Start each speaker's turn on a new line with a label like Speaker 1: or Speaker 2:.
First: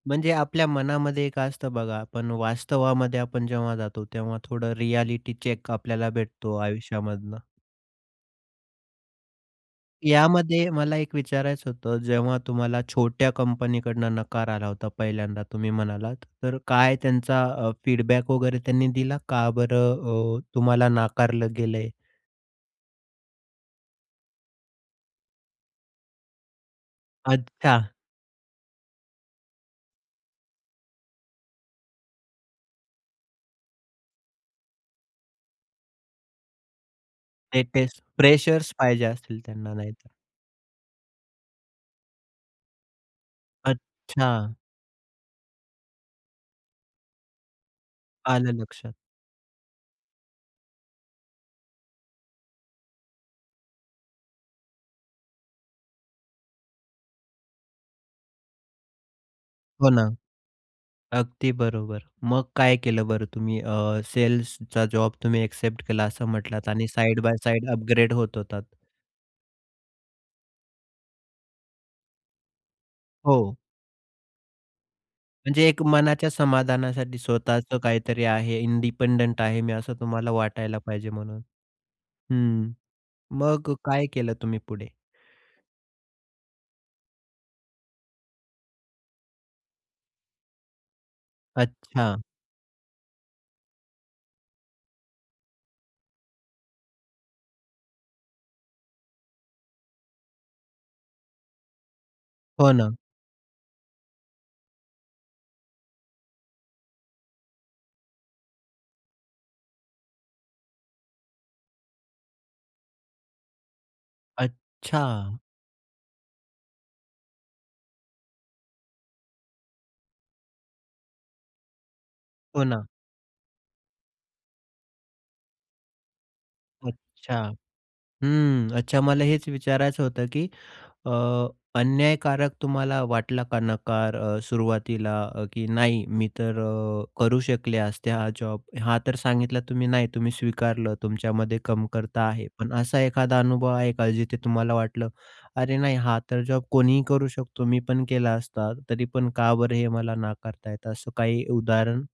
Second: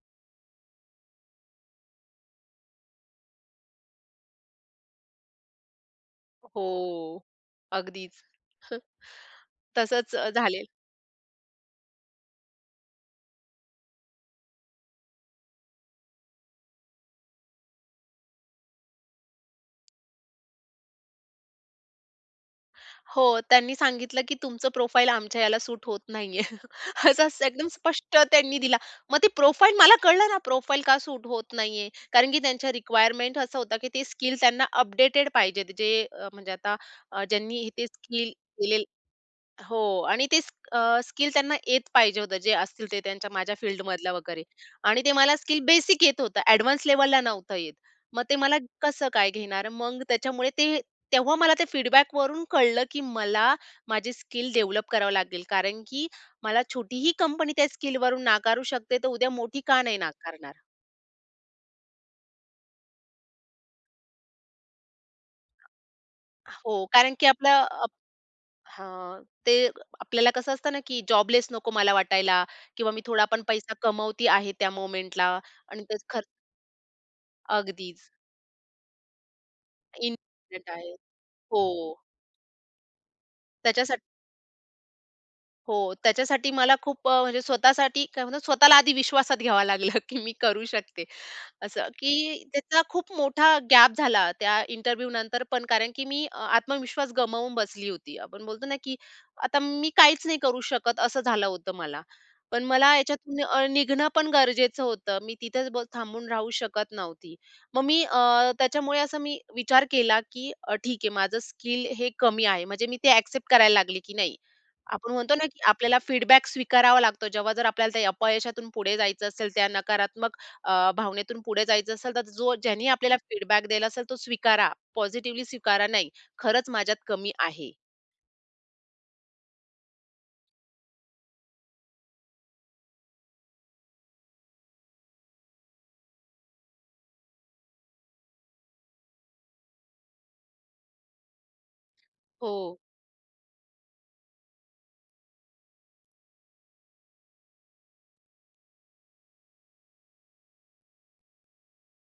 Speaker 1: म्हणजे आपल्या मनामध्ये एक असतं बघा, पण वास्तवामध्ये आपण जेव्हा जातो तेव्हा थोडं रिएलिटी चेक आपल्याला भेटतो
Speaker 2: हो.
Speaker 1: आयुष्यामधनं.
Speaker 2: अगदीच. हं. तसंच अ, झाले
Speaker 1: यामध्ये मला एक विचारायचं होतं, जेव्हा तुम्हाला छोट्या कंपनी कडनं नकार आला होता पहिल्यांदा तुम्ही म्हणालात, तर काय त्यांचा अ, फीडबॅक वगैरे त्यांनी दिला, "का बरं अ, तुम्हाला नाकारलं गेलंय?"
Speaker 2: हो, त्यांनी सांगितलं, की "तुमचं प्रोफाईल आमच्या ह्याला सूट होत नाहीये." असं स एकदम
Speaker 1: अच्छा.
Speaker 2: स्पष्ट त्यांनी दिला. मग ती प्रोफाईल मला कळलं ना, प्रोफाईल का सूट होत नाहीये. कारण की त्यांच्या रिक्वायरमेंट असा होता, की ते स्किल त्यांना अपडेटेड पाहिजेत जे, म्हणजे आता अ, ज्यांनी ते
Speaker 1: लेटेस्ट.
Speaker 2: स्किल
Speaker 1: फ्रेशर्स
Speaker 2: केलेल
Speaker 1: पाहिजे असतील त्यांना
Speaker 2: हो.
Speaker 1: नाहीतर.
Speaker 2: आणि तेच अ, स्किल त्यांना येत पाहिजे होतं, जे असतील ते त्यांच्या माझ्या फील्डमधल्या वगैरे
Speaker 1: अच्छा.
Speaker 2: आणि ते मला स्किल बेसिक येत होतं, ॲडवान्स लेव्हलला नव्हतं येत. मग ते मला
Speaker 1: आलं लक्षात.
Speaker 2: कसं काय घेणार? मग त्याच्यामुळे ते तेव्हा मला ते फीडबॅकवरून कळलं, की मला माझी स्किल डेव्हलप करावं लागेल. कारण की मला छोटी ही कंपनी त्या स्किलवरून नाकारू शकते, तर उद्या मोठी का
Speaker 1: हो
Speaker 2: नाही
Speaker 1: ना.
Speaker 2: नाकारणार?
Speaker 1: अगदी बरोबर. मग काय केलं बरं तुम्ही अ, सेल्सचा जॉब तुम्ही ॲक्सेप्ट केला असं म्हटलात,
Speaker 2: हो.
Speaker 1: आणि
Speaker 2: कारण
Speaker 1: साइड
Speaker 2: की
Speaker 1: बाय
Speaker 2: आपलं
Speaker 1: साइड
Speaker 2: अप
Speaker 1: अपग्रेड होत होतात.
Speaker 2: हां, ते आपल्याला कसं असतं ना, की जॉबलेस नको मला वाटायला किंवा मी थोडा पण
Speaker 1: हो.
Speaker 2: पैसा कमवते आहे त्या मोमेंटला
Speaker 1: म्हणजे एक
Speaker 2: आणि तेच खर्च
Speaker 1: मनाच्या समाधानासाठी स्वतःच
Speaker 2: अगदीच.
Speaker 1: काहीतरी आहे, इंडिपेंडंट आहे मी, असं तुम्हाला
Speaker 2: इंडिपेंडंट
Speaker 1: वाटायला
Speaker 2: आहे.
Speaker 1: पाहिजे म्हणून
Speaker 2: हो.
Speaker 1: हं. मग
Speaker 2: त्याच्यासाठी
Speaker 1: काय केलं तुम्ही पुढे?
Speaker 2: हो. त्याच्यासाठी मला खूप अ, म्हणजे स्वतःसाठी काय म्हणतात स्वतःला आधी विश्वासात घ्यावं लागलं, की मी करू शकते असं.
Speaker 1: अच्छा.
Speaker 2: की त्याचा खूप मोठा गॅप झाला त्या इंटरव्ह्यनंतर पण, कारण की मी अ, आत्मविश्वास गमावून बसली होती. आपण बोलतो ना, की आता मी काहीच नाही करू शकत, असं झालं होतं मला. पण
Speaker 1: हो ना.
Speaker 2: मला याच्यातून निघणं पण गरजेचं होतं, मी तिथेच ब थांबून राहू शकत नव्हती. मग मी अ, त्याच्यामुळे असं मी विचार केला, की अ, ठीक आहे, माझं स्किल हे कमी आहे, म्हणजे मी ते ॲक्सेप्ट करायला लागली, की नाही, आपण म्हणतो
Speaker 1: अच्छा.
Speaker 2: ना, की आपल्याला फीडबॅक स्वीकारावा लागतो. जेव्हा जर आपल्याला त्या अपयशातून पुढे जायचं असेल, त्या नकारात्मक अ, भावनेतून पुढे जायचं असेल, तर जो
Speaker 1: हो ना.
Speaker 2: ज्यांनी आपल्याला फीडबॅक दिला असेल तो स्वीकारा, पॉझिटिव्हली स्वीकारा. नाही, खरंच माझ्यात कमी
Speaker 1: अच्छा.
Speaker 2: आहे.
Speaker 1: हं. अच्छा. मला हेच विचारायचं होतं, की अ, अन्यायकारक तुम्हाला वाटला का नकार अ, सुरुवातीला, की नाही, मी तर अ, करू शकले असते हा जॉब. हा तर सांगितला तुम्ही नाही. तुम्ही स्वीकारलं तुमच्यामध्ये कमतरता आहे. पण
Speaker 2: हो.
Speaker 1: असा एखादा अनुभव आहे का? जिथे तुम्हाला वाटलं, "अरे, नाही हा तर जॉब कोणीही करू शकतो. मी पण केला असता. तरी पण का बरं हे मला नाकारत आहेत?" असं काही उदाहरण?